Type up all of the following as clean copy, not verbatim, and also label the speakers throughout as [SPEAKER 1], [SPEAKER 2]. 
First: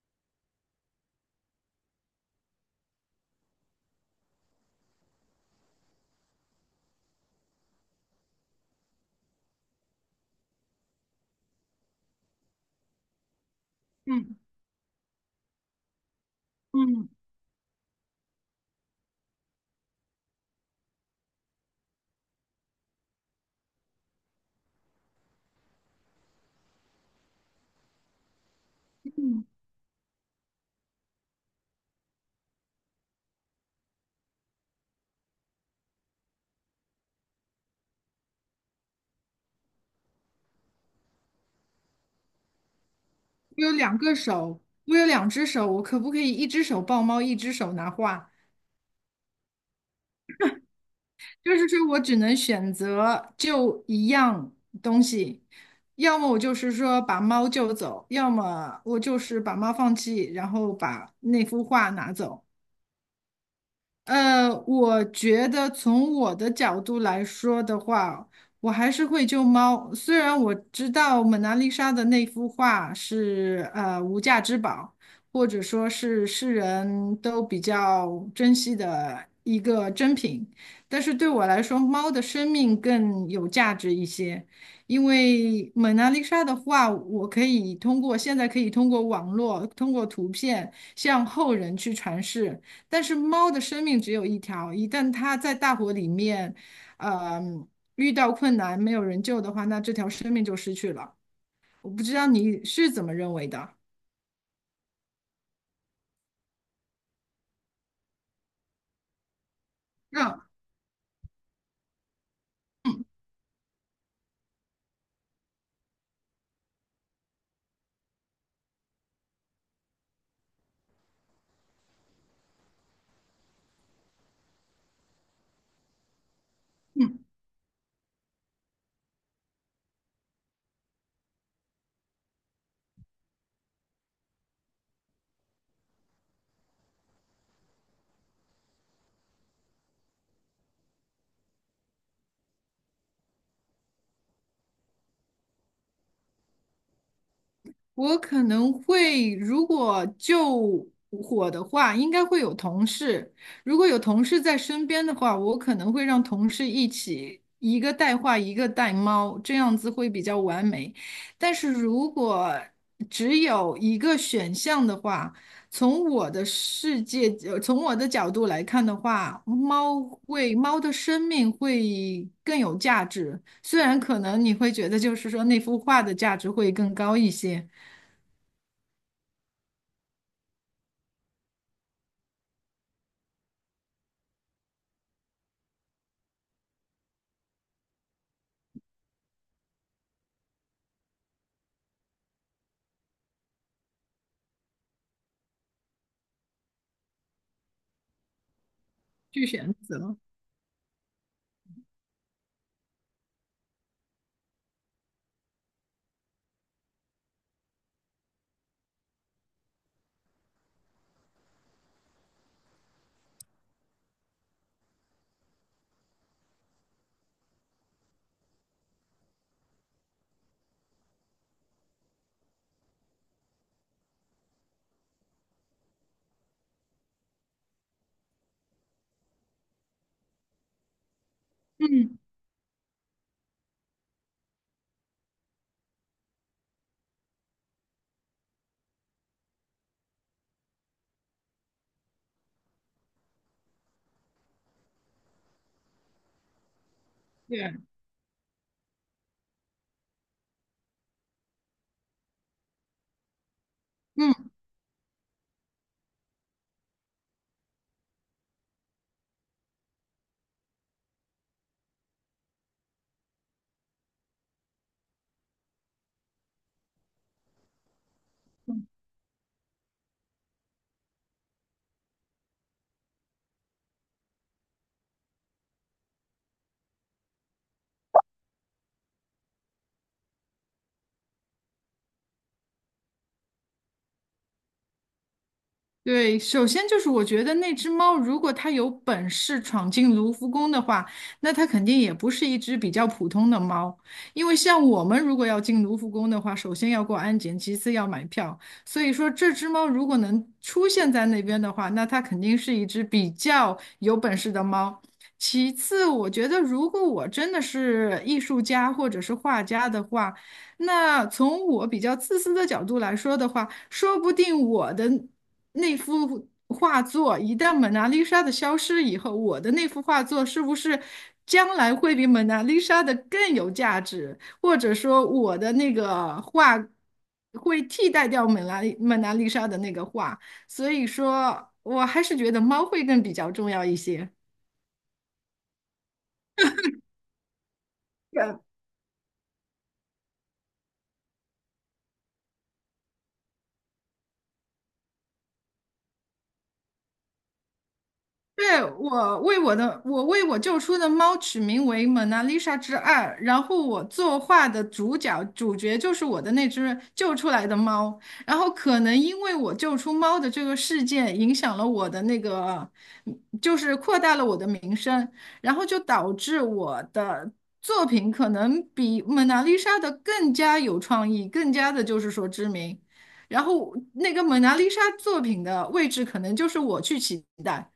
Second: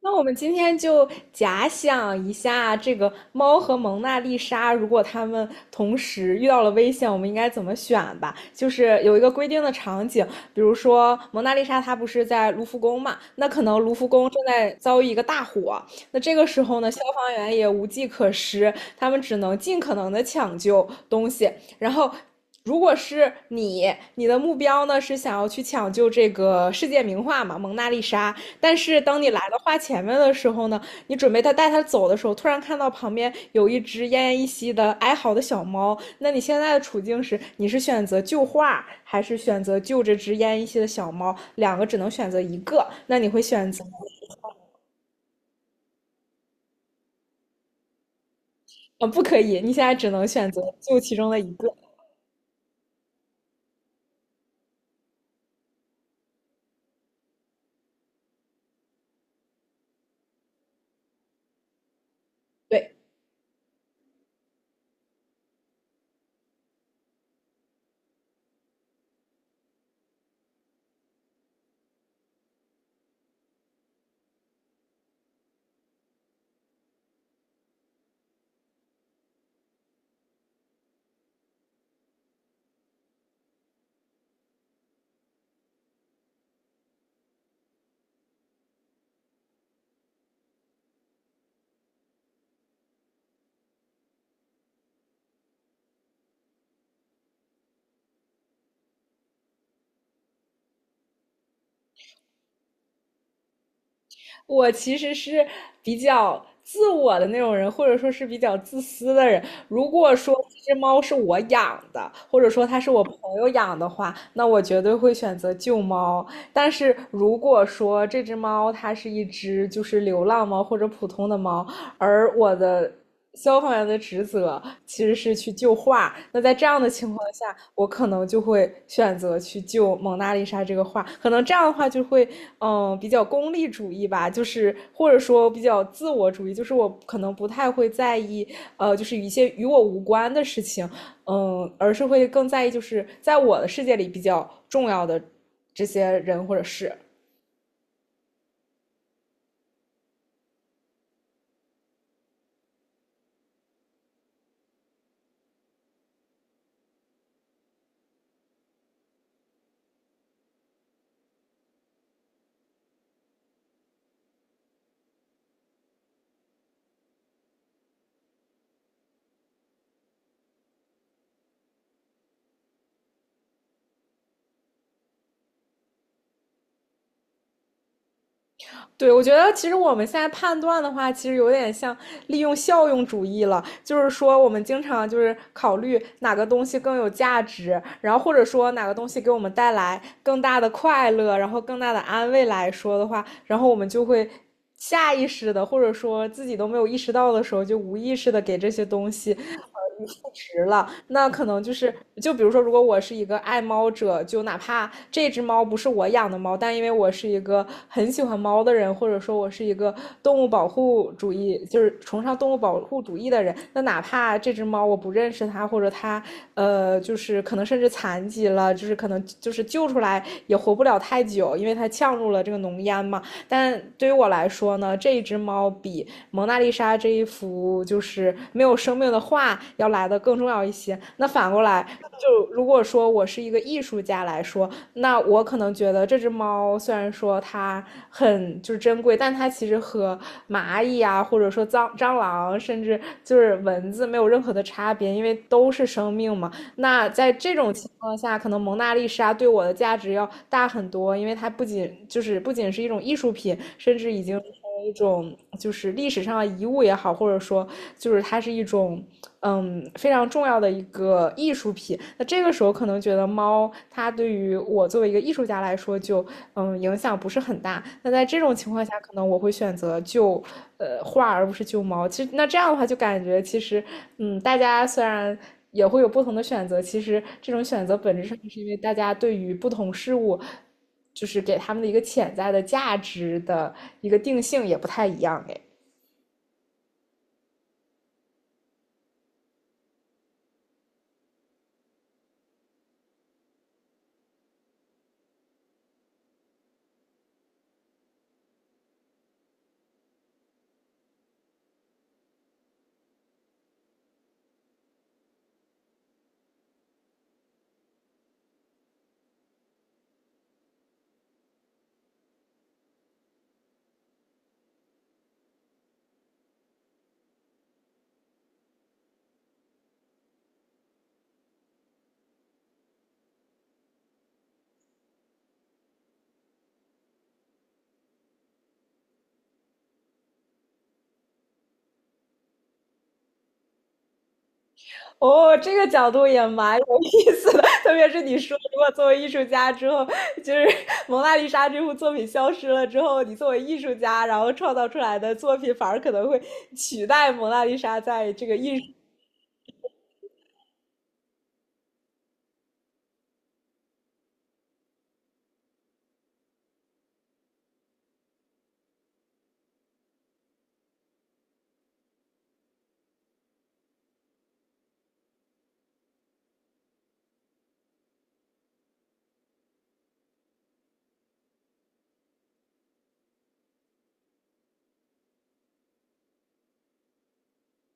[SPEAKER 1] 那我们今天就假想一下，这个猫和蒙娜丽莎，如果它们同时遇到了危险，我们应该怎么选吧？就是有一个规定的场景，比如说蒙娜丽莎她不是在卢浮宫嘛，那可能卢浮宫
[SPEAKER 2] 嗯
[SPEAKER 1] 正在遭遇一个大火，那这个时候呢，消
[SPEAKER 2] 嗯，
[SPEAKER 1] 防员也无计可施，他们只能尽可能的抢救东西，然后。如果是你，你的目标呢是想要去抢救这个世界名画嘛，蒙娜丽莎。但是当你来到画前面的时候呢，你准备他带他走的时候，突然看到旁边有一只奄奄一息的哀嚎的小猫，那你现在的处境是，你是选择救画，还是选择救这只奄奄一息的小猫？两个只能选择一个，那你会
[SPEAKER 2] 我
[SPEAKER 1] 选
[SPEAKER 2] 有
[SPEAKER 1] 择，
[SPEAKER 2] 两个手，我有两只手，我可不可以一只手抱猫，一只手拿画？
[SPEAKER 1] 啊，不可以，你现在只能选择救其中的一
[SPEAKER 2] 就是
[SPEAKER 1] 个。
[SPEAKER 2] 说我只能选择就一样东西，要么我就是说把猫救走，要么我就是把猫放弃，然后把那幅画拿走。
[SPEAKER 1] 对，
[SPEAKER 2] 我觉得从我的角度来说的话，我还是会救猫。虽然我知道蒙娜丽莎的那幅画是无价之宝，或者说是世人都比较珍惜的一个珍品，但是对我来说，猫的生命更有价值一些。因为蒙娜丽莎的画，我可以通过网络，通过图片向后人去传世。但是猫的生命只有一条，一旦它在大火里面，呃，遇到困难没有人救的话，那这条生命就失去了。我不知道你是怎么认为的。
[SPEAKER 1] 我其实是比较自我的那种人，或者说是比较自私的人。如果说
[SPEAKER 2] 嗯，
[SPEAKER 1] 这只猫是我养的，或者说它是我朋友养的话，那我绝对会选择救猫。但是如果说这只猫它是一只就是流浪猫或者普通的猫，而我的消防员的职责其实是去救画。那在这样的情况下，我可能就会选择去救蒙娜丽莎这个画。可能这样的话就会，嗯，比较功利主义吧，就是或者说比较自我主义，就是我可能不太会在意，就是一些与我无关的事情，嗯，而是会更在意就是在我的世界里比较重要的这些人或者事。
[SPEAKER 2] 我可能会，如果救火的话，应该会有同事。如果有同事在身边的话，我可能会让同事一起，一个带画，一个带猫，这样子会比较完美。但是如果只有一个选项的话，从我的世界，从我的角度来看的话，猫的生命会更有价值。虽然可能你会觉得，就是说那幅画的价值会更高一些。
[SPEAKER 1] 对，我觉得其实我们现在判断的话，其实有点像利用效用主义了，就是说我们经常就是考虑哪个东西更有价值，然后或者说哪个东西给我们带来更大的快乐，然后更大的安慰来说的话，然后我们就会下意识的，或者说自己都没有意识到的时候，就无意识的给这些东西，
[SPEAKER 2] 去选择。
[SPEAKER 1] 赋值了。那可能就是，就比如说，如果我是一个爱猫者，就哪怕这只猫不是我养的猫，但因为我是一个很喜欢猫的人，或者说我是一个动物保护主义，就是崇尚动物保护主义的人，那哪怕这只猫我不认识它，或者它，就是可能甚至残疾了，就是可能就是救出来也活不了太久，因为它呛入了这个浓烟嘛。但对于我来说呢，这一只猫比蒙娜丽莎这一幅就是没有生命的画要来的更重要一些。那反过来，
[SPEAKER 2] 嗯，
[SPEAKER 1] 就如果说我是一个艺术家来说，那我可能觉得这只猫虽然说它很就是珍贵，但它其实和蚂蚁啊，或者说蟑螂，甚至就是蚊子没有任何的差别，因为都是生命嘛。那在这种
[SPEAKER 2] 对，
[SPEAKER 1] 情况下，可能蒙娜丽莎对我的价值要大很多，因为它不仅就是不仅是一种艺术品，甚至已经成
[SPEAKER 2] 嗯，
[SPEAKER 1] 为一种就是历史上的遗物也好，或者说就是它是一种非常重要的一个艺术品。那这个时候可能觉得猫它对于我作为一个艺术家来说就影响不是很大。那在这种情况下，可能我会选择救画而不是救猫。其实那这样的话就感觉其实大家虽然。也会有不同的选择。其实这种选择本质上是因为大家对于不同事物，就是给他们的一个潜在的价值的一个定性也不太一样哎。
[SPEAKER 2] 对，首先就是我觉得那只猫，如果它有本事闯进卢浮宫的话，那它肯定也不是一只比较普通的猫，因为像我们如果要进卢浮宫的话，首先要过安检，其次要买票。所以说，这只猫如果能出现在那边的话，那它肯定是一只比较有本事的猫。其次，我觉得如果我真的是艺术家或者是画家的话，那从我比较自私的角度来说的话，说不定我的那幅画作一旦蒙娜丽莎的消失以后，我的那幅画作是不是将来会比蒙娜丽莎的更有价值？或者说，我的那个画会替代掉蒙娜丽莎的那个画？所以说，我还是觉得猫会更比较重要一些。
[SPEAKER 1] 哦，这个角度也蛮有意思的，特别是你说，如果作为艺术家之后，就是《蒙娜丽莎》这幅作品消失了之后，你作为艺术家，然后创造出来的作品反而可能会取代《蒙娜丽莎》在这个艺
[SPEAKER 2] 对，
[SPEAKER 1] 术
[SPEAKER 2] 我为我救出的猫取名为《蒙娜丽莎之二》，然后我作画的主角就是我的那只救出来的猫，然后可能因为我救出猫的这个事件影响了我的那个，就是扩大了我的名声，然后就导致我的作品可能比《蒙娜丽莎》的更加有创意，更加的就是说知名，然后那个《蒙娜丽莎》作品的位置可能就是我去取代。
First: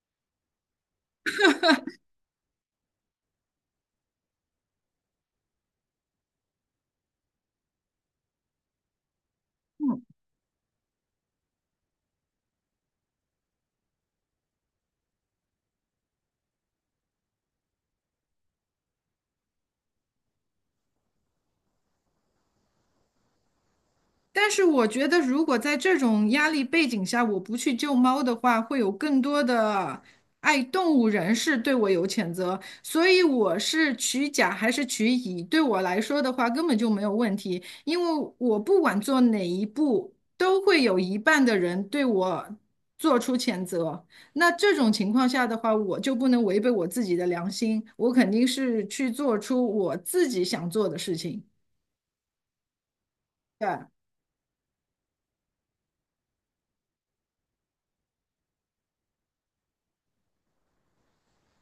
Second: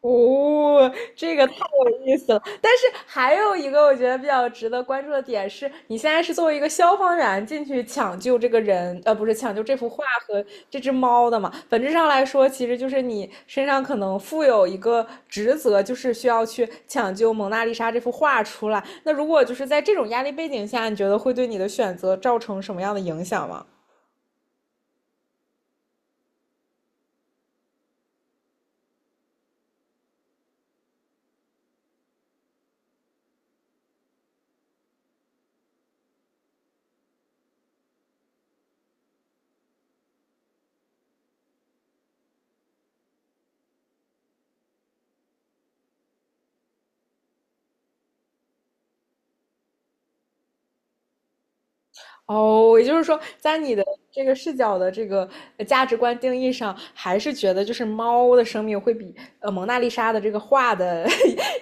[SPEAKER 1] 哦，这个太有意思了。但是还有一个我觉得比较值得关注的点是，你现在是作为一个消防员进去抢救这个人，不是抢救这幅画和这只猫的嘛？本质上来说，其实就是你身上可能负有一个职责，就是需要去抢救蒙娜丽莎这幅画出来。那如果就是在这种压力背景下，你觉得会对你的选择造成什么样的影响吗？
[SPEAKER 2] 但是我觉得，如果在这种压力背景下，我不去救猫的话，会有更多的爱动物人士对我有谴责。所以我是取甲还是取乙，对我来说的话根本就没有问题，因为我不管做哪一步，都会有一半的人对我做出谴责。那这种情况下的话，我就不能违背我自己的良心，我肯定是去做出我自己想做的事情。
[SPEAKER 1] 哦，也就是说，在你的
[SPEAKER 2] 对
[SPEAKER 1] 这个视角的这个价值观定义上，还是觉得就是猫的生命会比蒙娜丽莎的这个画的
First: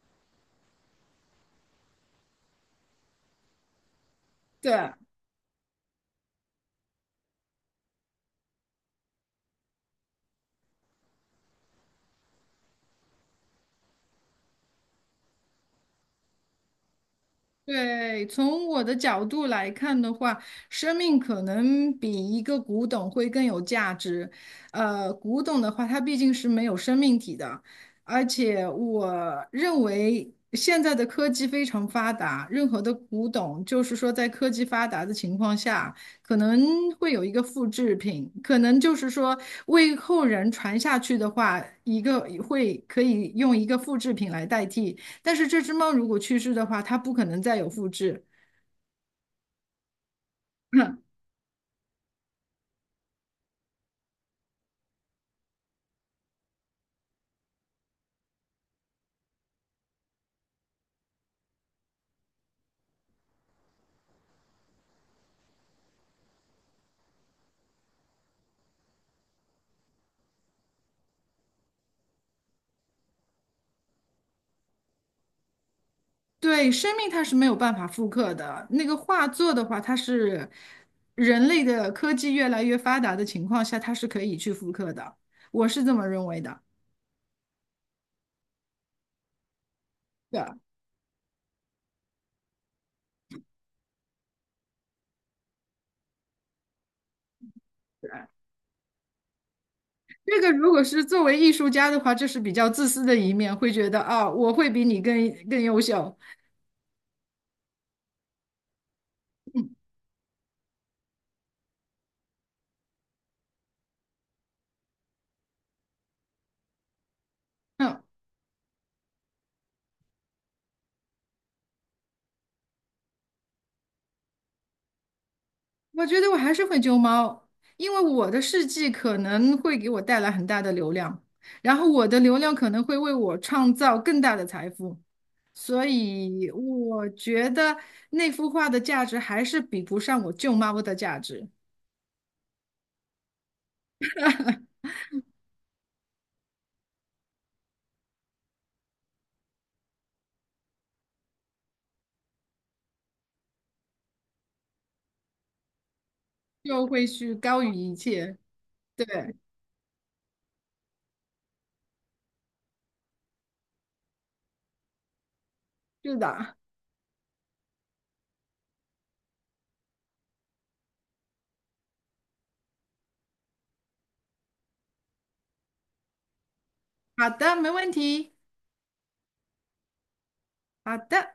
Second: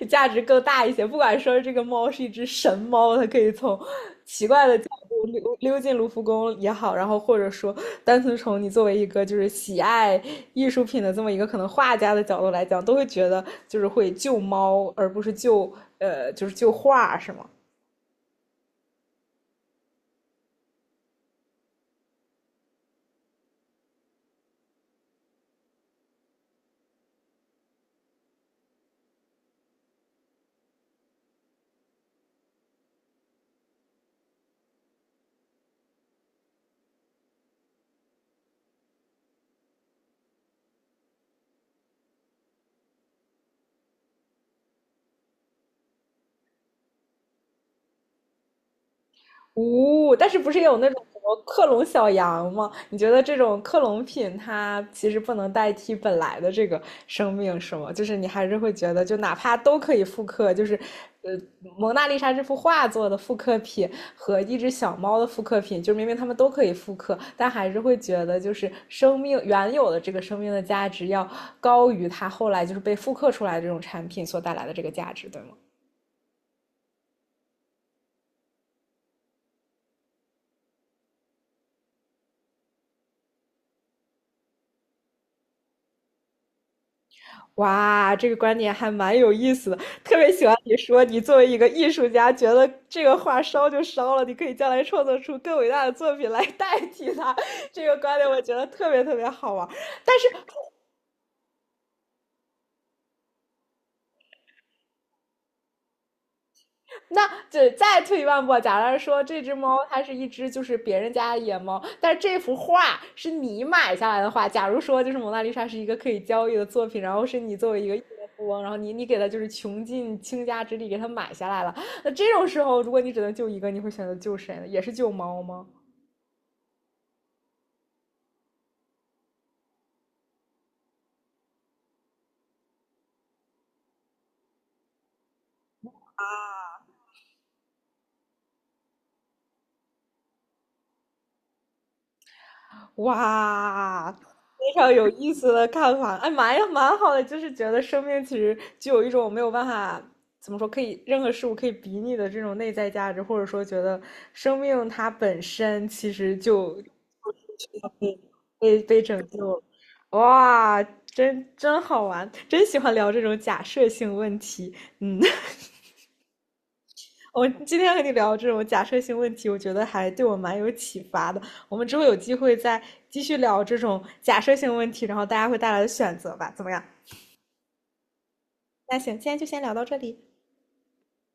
[SPEAKER 1] 价值更大一些。不管说这个猫是一只神猫，它可以从奇怪的角
[SPEAKER 2] 对。
[SPEAKER 1] 度溜进卢浮宫也好，然后或者说单纯从你作为一个就是喜爱艺术品的这么一个可能画家的角度来讲，都会觉得就是会救猫，而不是救就是救画，是吗？
[SPEAKER 2] 对，从我的角度来看的话，生命可能比一个古董会更有价值。古董的话，它毕竟是没有生命体的，而且我认为现在的科技非常发达，任何的古董，就是说在科技发达的情况下，可能会有一个复制品，可能就是说为后人传下去的话，一个可以用一个复制品来代替。但是这只猫如果去世的话，它不可能再有复制。
[SPEAKER 1] 哦，但是不是也有那种什 么克隆小羊吗？你觉得这种克隆品它其实不能代替本来的这个生命，是吗？就是你还是会觉得，就哪怕都可以复刻，就是呃，蒙娜丽莎这幅画作的复刻品和一只小猫的复刻品，就明明它们都可以复刻，但还是会觉得就是生命原有的这个生命的价值要高于它后来就是被复刻出来的这种产品所带来的这个价值，对吗？
[SPEAKER 2] 对，生命它是没有办法复刻的。那个画作的话，它是人类的科技越来越发达的情况下，它是可以去复刻的。我是这么认为的。
[SPEAKER 1] 哇，这个观点还蛮有意思的，特别
[SPEAKER 2] 对，
[SPEAKER 1] 喜欢你说，你作为一个艺术家，觉得这个画烧就烧了，你可以将来创作出更伟大的作品来代替它。这个
[SPEAKER 2] 对，
[SPEAKER 1] 观点我觉得特别特别好玩但是
[SPEAKER 2] 这个如果是作为艺术家的话，这是比较自私的一面，会觉得啊，我会比你更优秀。
[SPEAKER 1] 那只再退一万步，假如说这只猫它是一只就是别人家的野猫，但是这幅画是你买下来的话，假如说就是蒙娜丽莎是一个可以交易的作品，然后是你作为一个亿
[SPEAKER 2] 嗯，
[SPEAKER 1] 万富翁，然后你给它就是穷尽倾家之力给它买下来了，那这种时候如果你只能救一个，你会选择救谁呢？也是救猫吗？
[SPEAKER 2] 我觉得我还是会救猫，因为我的事迹可能会给我带来很大的流量，然后我的流量可能会为我创造更大的财富，所以我觉得那幅画的价值还是比不上我救猫的价值，
[SPEAKER 1] 哇，非常有意思的看法，哎，蛮呀，蛮好的，就是觉得生命其实就有一种没有办法怎么说，可以任何事物可以比拟的这种内在价值，或者说觉得生命它本身其实就
[SPEAKER 2] 就会去高于一切。
[SPEAKER 1] 被
[SPEAKER 2] 对，
[SPEAKER 1] 拯救了，哇，真好玩，真喜欢聊这种假设性问题，嗯。
[SPEAKER 2] 是的，
[SPEAKER 1] 我今天和你聊这种假设性问题，我觉得还对我蛮有启发的。我们之后有机会再继续聊这种假设性问题，然后大家会带来的选择吧，怎么样？
[SPEAKER 2] 好的，没问题，
[SPEAKER 1] 那行，今天就先聊到这里。
[SPEAKER 2] 好的。